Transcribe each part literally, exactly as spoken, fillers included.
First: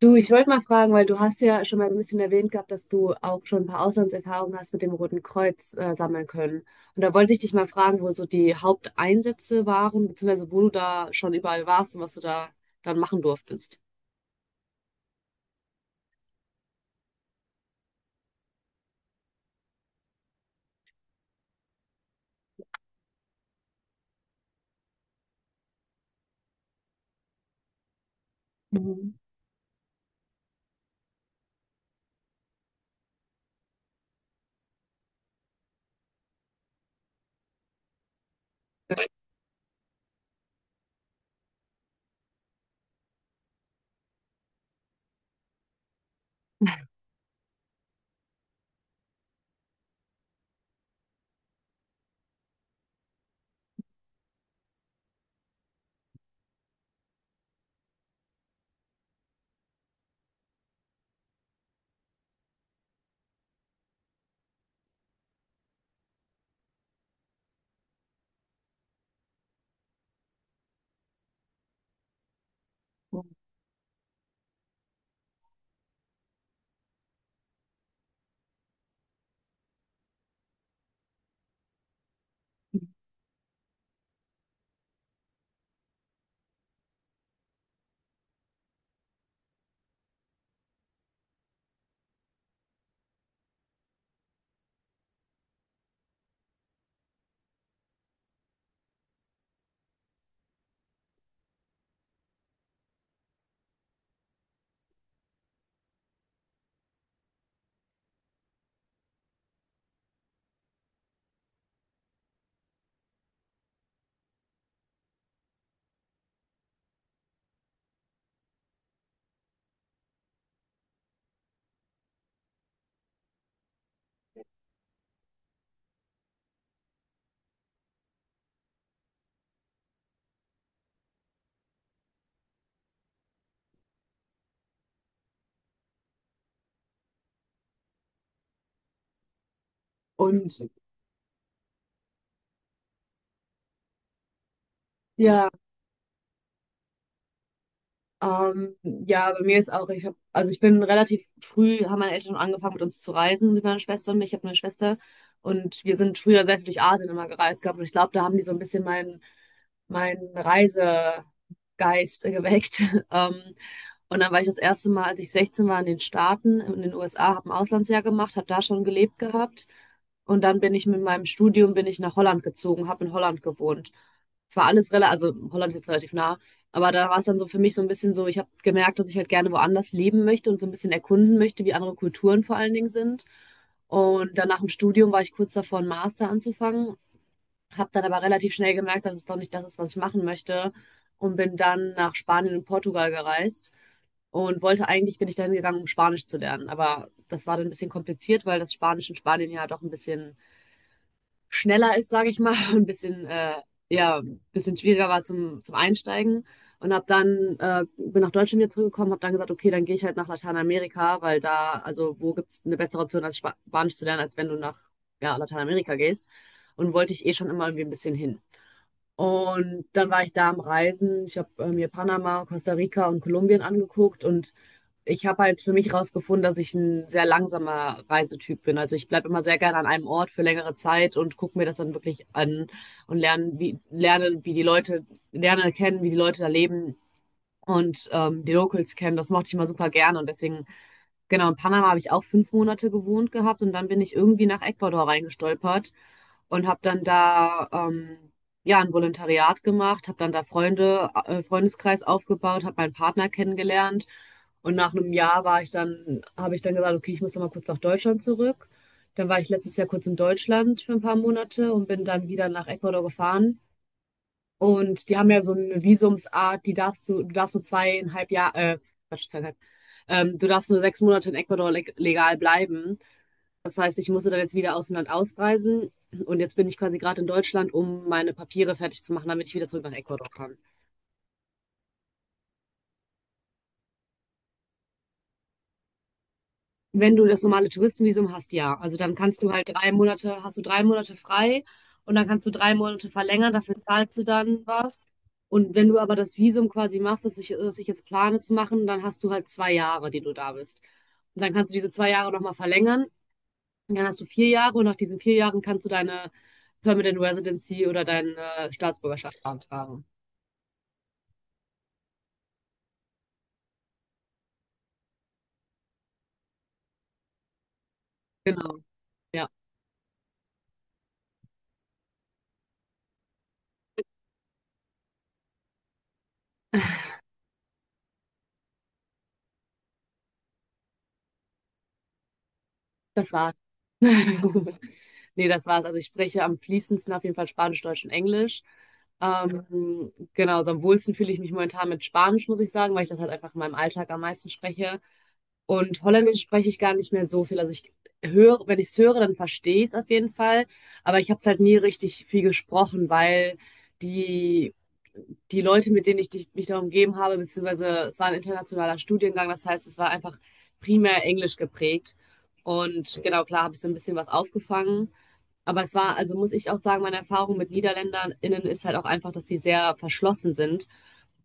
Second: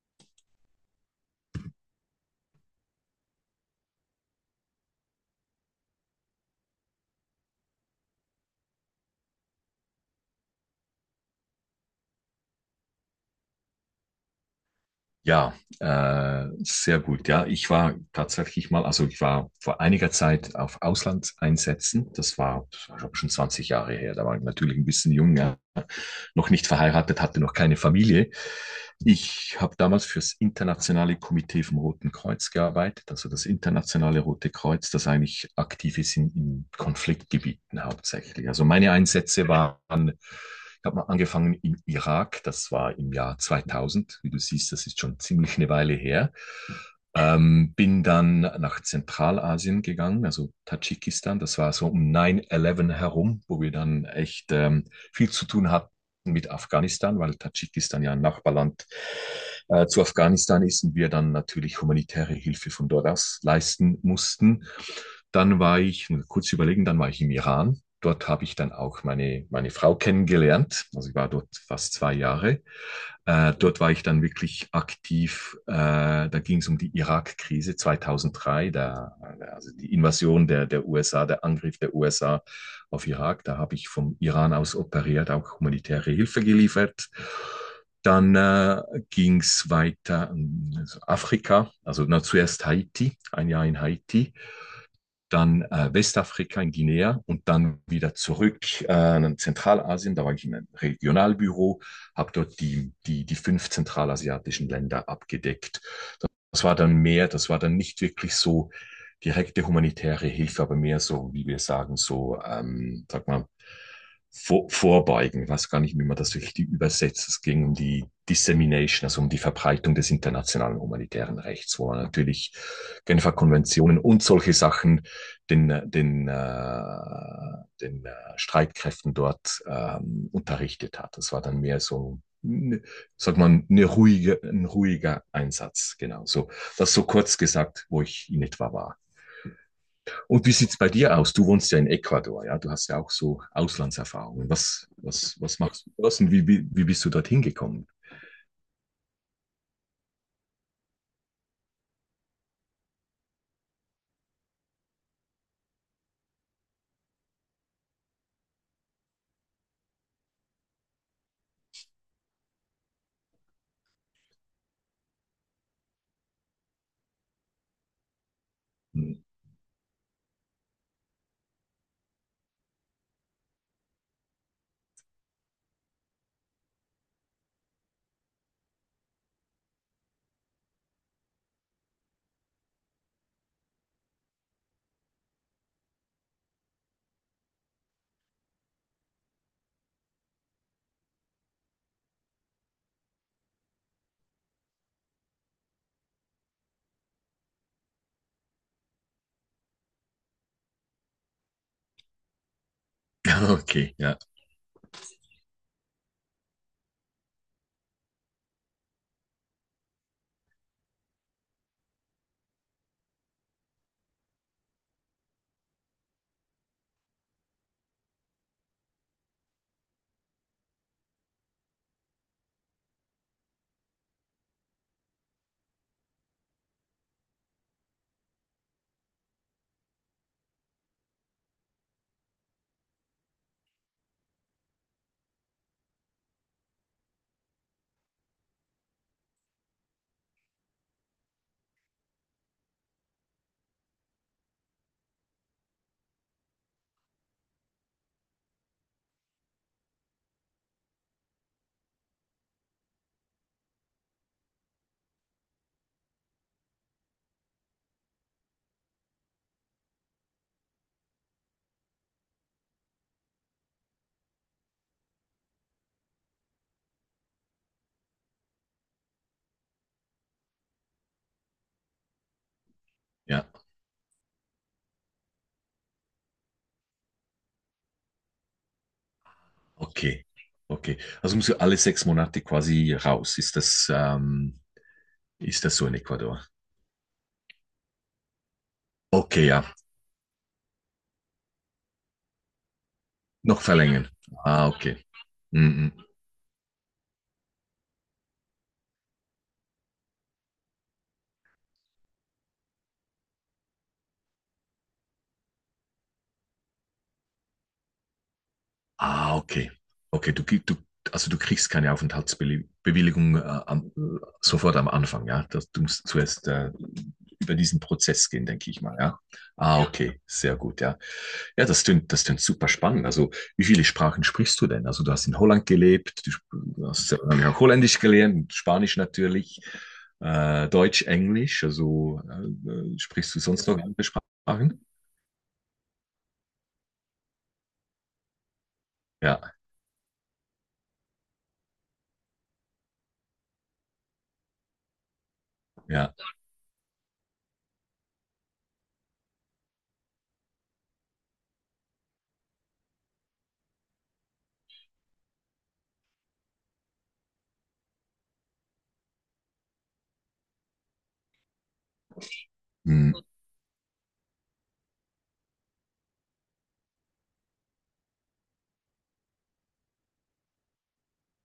Du, ich wollte mal fragen, weil du hast ja schon mal ein bisschen erwähnt gehabt, dass du auch schon ein paar Auslandserfahrungen hast mit dem Roten Kreuz äh, sammeln können. Und da wollte ich dich mal fragen, wo so die Haupteinsätze waren, beziehungsweise wo du da schon überall warst und was du da dann machen durftest. Ja, äh, sehr gut. Ja, ich war tatsächlich mal, also ich war vor einiger Zeit auf Auslandseinsätzen. Das war, das war schon zwanzig Jahre her. Da war ich natürlich ein bisschen jung, ja noch nicht verheiratet, hatte noch keine Familie. Mhm. Ich habe damals fürs internationale Komitee vom Roten Kreuz gearbeitet, also das internationale Rote Kreuz, das eigentlich aktiv ist in, in Konfliktgebieten hauptsächlich. Also meine Einsätze waren, ich habe mal angefangen im Irak, das war im Jahr zweitausend. Wie du siehst, das ist schon ziemlich eine Weile her. Ähm, bin dann nach Zentralasien gegangen, also Tadschikistan. Das war so um neun elf herum, wo wir dann echt ähm, viel zu tun hatten mit Afghanistan, weil Tadschikistan ja ein Nachbarland äh, zu Afghanistan ist und wir dann natürlich humanitäre Hilfe von dort aus leisten mussten. Dann war ich, kurz überlegen, dann war ich im Iran. Dort habe ich dann auch meine, meine Frau kennengelernt. Also ich war dort fast zwei Jahre. Äh, dort war ich dann wirklich aktiv. Äh, da ging es um die Irak-Krise zweitausenddrei, da, also die Invasion der, der U S A, der Angriff der U S A auf Irak. Da habe ich vom Iran aus operiert, auch humanitäre Hilfe geliefert. Dann äh, ging es weiter in also Afrika, also na, zuerst Haiti, ein Jahr in Haiti, dann äh, Westafrika in Guinea, und dann wieder zurück äh, in Zentralasien. Da war ich in einem Regionalbüro, habe dort die, die, die fünf zentralasiatischen Länder abgedeckt. Das war dann mehr, das war dann nicht wirklich so direkte humanitäre Hilfe, aber mehr so, wie wir sagen, so, ähm, sag mal, vor, vorbeugen. Ich weiß gar nicht, wie man das richtig übersetzt. Es ging um die Dissemination, also um die Verbreitung des internationalen humanitären Rechts, wo natürlich Genfer Konventionen und solche Sachen den, den, äh, den äh, Streitkräften dort ähm, unterrichtet hat. Das war dann mehr so, ne, sagt man, eine ruhige, ein ruhiger Einsatz. Genau, so. Das so kurz gesagt, wo ich in etwa war. Und Und wie sieht's bei dir aus? Du wohnst ja in Ecuador, ja? Du hast ja auch so Auslandserfahrungen. Was, was, ja, was machst du dort, und wie, wie, wie bist du dorthin gekommen? Ähm, ja, bei mir ist auch, ich hab, also ich bin relativ früh, haben meine Eltern schon angefangen mit uns zu reisen, mit meiner Schwester und mir. Ich habe eine Schwester und wir sind früher sehr viel durch Asien immer gereist gehabt und ich glaube, da haben die so ein bisschen meinen meinen Reisegeist geweckt. Ähm, und dann war ich das erste Mal, als ich sechzehn war, in den Staaten, in den U S A, habe ein Auslandsjahr gemacht, habe da schon gelebt gehabt und dann bin ich mit meinem Studium bin ich nach Holland gezogen, habe in Holland gewohnt. Es war alles relativ, also Holland ist jetzt relativ nah, aber da war es dann so für mich so ein bisschen so, ich habe gemerkt, dass ich halt gerne woanders leben möchte und so ein bisschen erkunden möchte, wie andere Kulturen vor allen Dingen sind. Und dann nach dem Studium war ich kurz davor, einen Master anzufangen, habe dann aber relativ schnell gemerkt, dass es doch nicht das ist, was ich machen möchte, und bin dann nach Spanien und Portugal gereist und wollte eigentlich, bin ich dahin gegangen, um Spanisch zu lernen. Aber das war dann ein bisschen kompliziert, weil das Spanisch in Spanien ja doch ein bisschen schneller ist, sage ich mal, und ein bisschen, äh, Okay, ja, ja, ein bisschen schwieriger war zum, zum Einsteigen. Und habe dann, äh, bin nach Deutschland wieder zurückgekommen, habe dann gesagt, okay, dann gehe ich halt nach Lateinamerika, weil da, also wo gibt's eine bessere Option, als Spa- Spanisch zu lernen, als wenn du nach, ja, Lateinamerika gehst. Und wollte ich eh schon immer irgendwie ein bisschen hin. Und dann war ich da am Reisen. Ich habe äh, mir Panama, Costa Rica und Kolumbien angeguckt und ich habe halt für mich herausgefunden, dass ich ein sehr langsamer Reisetyp bin. Also ich bleibe immer sehr gerne an einem Ort für längere Zeit und gucke mir das dann wirklich an und lerne, wie, lerne, wie die Leute, lerne kennen, wie die Leute da leben und ähm, die Locals kennen. Das mochte ich immer super gerne und deswegen genau, in Panama habe ich auch fünf Monate gewohnt gehabt und dann bin ich irgendwie nach Ecuador reingestolpert und habe dann da ähm, ja ein Volontariat gemacht, habe dann da Freunde, äh, Freundeskreis aufgebaut, habe meinen Partner kennengelernt und nach einem Jahr war ich dann, habe ich dann gesagt, okay, ich muss noch mal kurz nach Deutschland zurück. Dann war ich letztes Jahr kurz in Deutschland für ein paar Monate und bin dann wieder nach Ecuador gefahren, und die haben ja so eine Visumsart, die darfst du, du darfst nur zweieinhalb Jahre, äh, Quatsch, zweieinhalb, ähm, du darfst nur sechs Monate in Ecuador leg legal bleiben. ja, Das heißt, ich musste dann jetzt wieder aus dem Land ausreisen und jetzt bin ich quasi gerade in Deutschland, um meine Papiere fertig zu machen, damit ich wieder zurück nach okay. Ecuador kann. Okay, also musst du alle sechs Monate quasi raus. Ist das, ähm, ist das so in Ecuador? Wenn du das normale Touristenvisum hast, ja. Also dann kannst Okay, du ja. halt drei Monate, hast du drei Monate frei und dann kannst du drei Monate verlängern, Noch dafür verlängern. zahlst du dann Ah, okay. was. Und wenn Mhm. du aber das Visum quasi machst, das ich, das ich jetzt plane zu machen, dann hast du halt zwei Jahre, die du da bist. Und dann kannst du diese zwei Jahre nochmal verlängern. Und dann hast du vier Jahre und nach diesen vier Jahren kannst du deine Permanent Residency oder deine Ah, Staatsbürgerschaft okay. beantragen. Okay, du, krieg- du, also du kriegst keine Aufenthaltsbewilligung äh, am, äh, sofort am Anfang, ja. Das, du musst zuerst äh, über diesen Prozess gehen, denke ich Genau. mal, ja. Ja, Ah, ja. Okay, sehr gut, ja. Ja, das klingt, das klingt super spannend. Also, wie viele Sprachen sprichst du denn? Also, du hast in Holland gelebt, du sp- hast ja wahrscheinlich auch Holländisch gelernt, Spanisch natürlich, äh, Deutsch, Englisch. Also, äh, äh, das sprichst du war's. sonst noch andere Sprachen? Nee, das war's. Also ich spreche am fließendsten auf jeden Fall Spanisch, Deutsch und Englisch. Ja. Ähm, genau, so am wohlsten fühle ich mich momentan mit Spanisch, muss ich sagen, weil ich das halt einfach in meinem Alltag am meisten spreche. Und Ja, Holländisch spreche ich gar nicht mehr so viel. Also ich höre, wenn ich es höre, dann verstehe ich es auf jeden Fall. Aber ich habe es halt nie richtig viel gesprochen, weil die, die Leute, mit denen ich dich- mich da umgeben habe, beziehungsweise es war ein internationaler Studiengang, das heißt, es war einfach primär Englisch geprägt. hm, Und genau, klar, habe ich so ein bisschen was aufgefangen. Aber es war, also muss ich auch sagen, meine Erfahrung mit NiederländerInnen ist halt auch einfach, dass die sehr verschlossen sind.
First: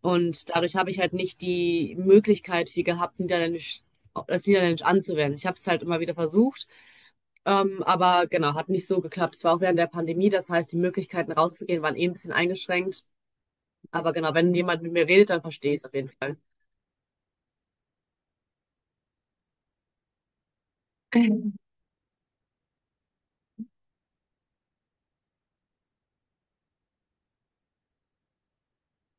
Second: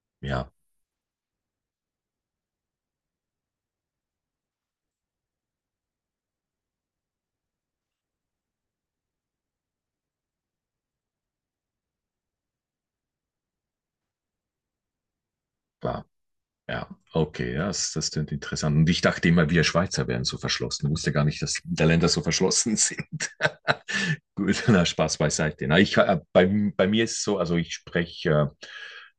Und ja, dadurch habe ich halt nicht die Möglichkeit viel gehabt, Niederländisch das Niederländisch anzuwenden. Ich habe es halt immer wieder versucht, ähm, aber genau, hat nicht so geklappt. Es war auch während der Pandemie, das heißt, die Möglichkeiten rauszugehen waren eh ein bisschen eingeschränkt. Aber genau, wenn jemand mit mir redet, dann verstehe ich es auf war, jeden Fall. ja, okay, ja, das, das klingt interessant. Und ich dachte immer, wir Schweizer wären so verschlossen. Ich wusste gar nicht, dass die Länder so verschlossen sind. Gut, na, Spaß beiseite. Na, ich, äh, bei, bei mir ist es so, also ich spreche äh,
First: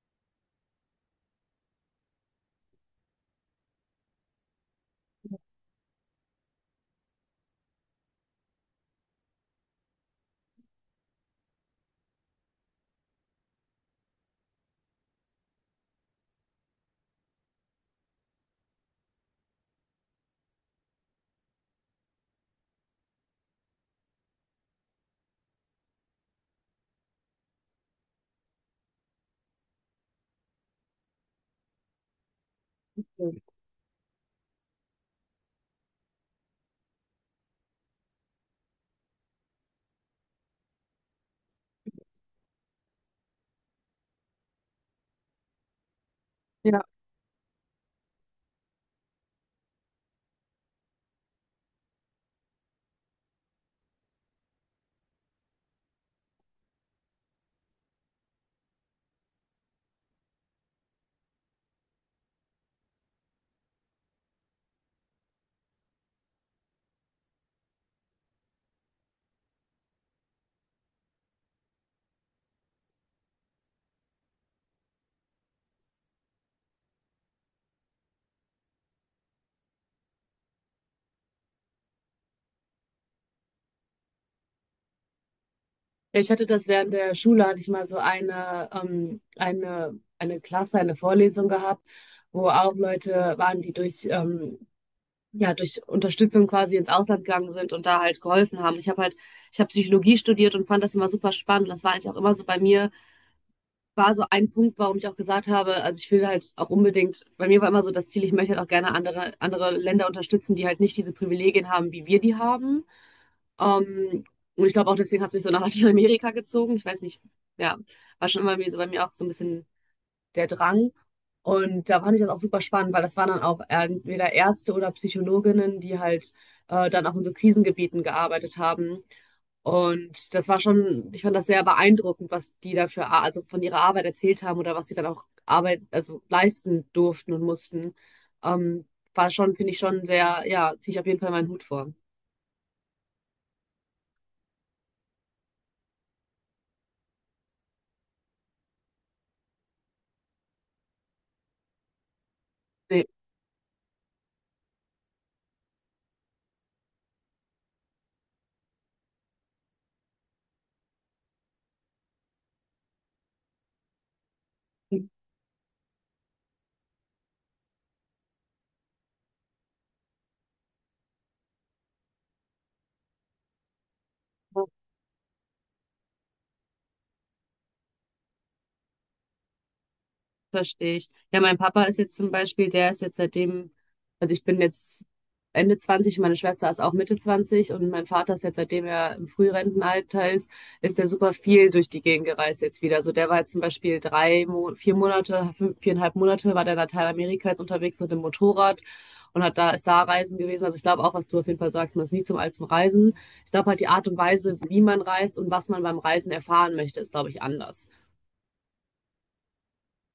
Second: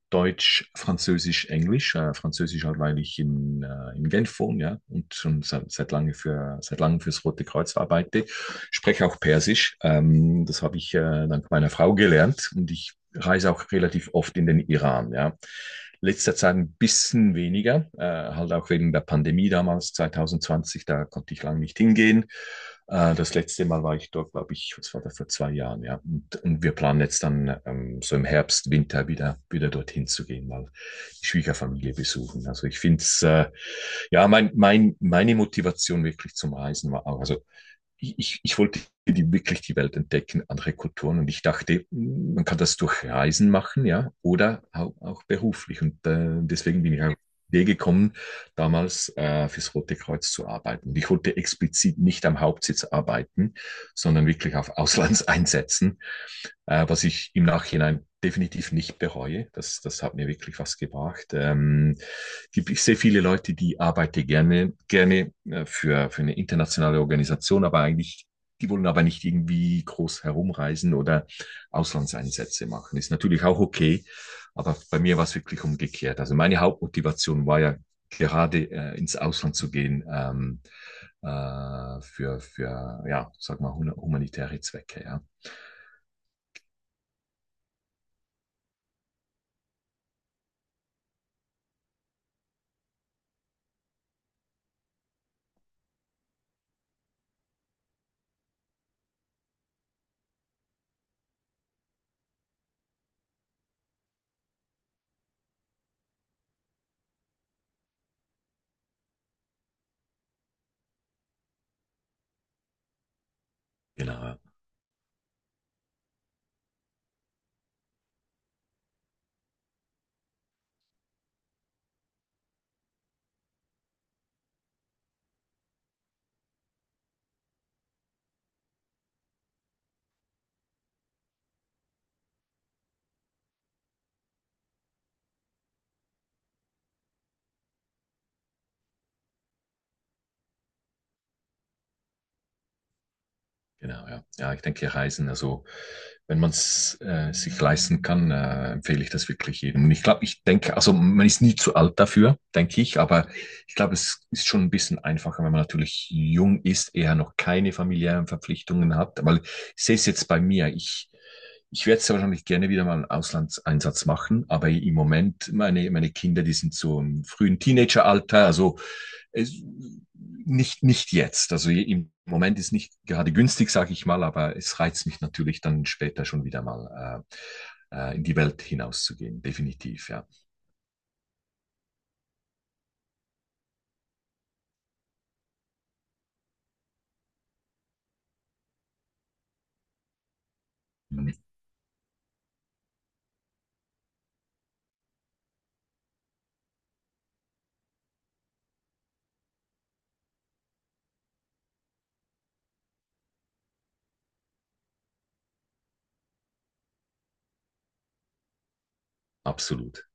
Deutsch, Französisch, Englisch. Äh, Französisch halt, weil ich in, äh, in Genf wohne, ja, und schon seit, seit lange für, seit langem fürs Rote Kreuz arbeite. Spreche auch Persisch. Ähm, das habe ich äh, dank meiner Frau gelernt, und ich reise auch relativ oft in den Iran, ja. Letzter Zeit ein bisschen weniger, äh, halt auch wegen der Pandemie damals, zweitausendzwanzig, da konnte ich lange nicht hingehen. Äh, das letzte Mal war ich dort, glaube ich, was war da vor zwei Jahren, ja. Und, und wir planen jetzt dann ähm, so im Herbst, Winter wieder, wieder dorthin zu gehen, mal die Schwiegerfamilie besuchen. Also ich finde es, äh, ja, mein, mein, meine Motivation wirklich zum Reisen war auch, also ich, ich wollte die wirklich die Welt entdecken, andere Kulturen. Und ich dachte, man kann das durch Reisen machen, ja, oder auch, auch beruflich. Und äh, Ja, deswegen bin ich auf die Idee gekommen, damals äh, fürs Rote Kreuz zu arbeiten. Und ich wollte explizit nicht am Hauptsitz arbeiten, sondern wirklich auf Auslandseinsätzen, äh, was ich im Nachhinein definitiv nicht bereue. Das, das hat mir wirklich was gebracht. Ähm, gibt, ich sehe viele Leute, die arbeiten gerne, gerne äh, für, für eine internationale Organisation, aber eigentlich, die wollen aber nicht irgendwie groß herumreisen oder Auslandseinsätze machen. Ist natürlich auch okay, aber bei mir war es wirklich umgekehrt. Also meine Hauptmotivation war ja gerade äh, ins Ausland zu gehen, ähm, äh, für, für, ja, sag mal, humanitäre Zwecke, ja. ich hatte das während der Schule, hatte ich mal so eine, ähm, eine, eine Klasse, eine Vorlesung gehabt, wo auch Leute waren, die durch, ähm, ja, durch Unterstützung quasi ins Ausland gegangen sind und da halt geholfen haben. Ich habe halt, ich habe Psychologie studiert und fand das immer super spannend. Das war eigentlich auch immer so bei mir war so ein Punkt, warum ich auch gesagt habe, also ich will halt auch unbedingt, bei mir war immer so das Ziel, ich möchte halt auch gerne andere, andere Länder unterstützen, die halt nicht diese Privilegien haben, wie wir die haben. Ähm, Genau. und ich glaube auch deswegen hat es mich so nach Lateinamerika gezogen. Ich weiß nicht, ja, war schon immer mir so bei mir auch so ein bisschen der Drang. Und da fand ich das auch super spannend, weil das waren dann auch entweder Ärzte oder Psychologinnen, die halt äh, dann auch in so Krisengebieten gearbeitet haben. Und das war schon, ich fand das sehr beeindruckend, was die dafür, also von ihrer Arbeit erzählt haben oder was sie dann auch Arbeit, also leisten durften und mussten. Ähm, war schon, finde ich schon sehr, ja, ziehe ich auf jeden Fall meinen Hut vor. Genau, ja. Ja, ich denke, Reisen, also wenn man es äh, sich leisten kann, äh, empfehle ich das wirklich jedem. Und ich glaube, ich denke, also man ist nie zu alt dafür, denke ich, Nee. aber ich glaube, es ist schon ein bisschen einfacher, wenn man natürlich jung ist, eher noch keine familiären Verpflichtungen hat, weil ich sehe es jetzt bei mir, ich, ich werde sehr wahrscheinlich gerne wieder mal einen Auslandseinsatz machen, aber im Moment, meine, meine Kinder, die sind so im frühen Teenageralter, also nicht, nicht jetzt. Also im Moment ist nicht gerade günstig, sage ich mal, aber es reizt mich natürlich dann später schon wieder mal äh, äh, in die Welt hinauszugehen, definitiv, ja. Verstehe ich. Ja, mein Papa ist jetzt zum Beispiel, der ist jetzt seitdem, also ich bin jetzt Ende zwanzig, meine Schwester ist auch Mitte zwanzig und mein Vater ist jetzt, seitdem er im Frührentenalter ist, ist er super Mhm. viel durch die Gegend gereist jetzt wieder. Also der war jetzt zum Beispiel drei, Mo- vier Monate, fünf, viereinhalb Monate war der in Lateinamerika jetzt unterwegs mit dem Motorrad und hat da, ist da reisen gewesen. Also ich glaube auch, was du auf jeden Fall sagst, man ist nie zum Alt zum Reisen. Ich glaube halt die Art und Weise, wie man reist und was man beim Reisen erfahren möchte, ist, glaube ich, anders. Absolut.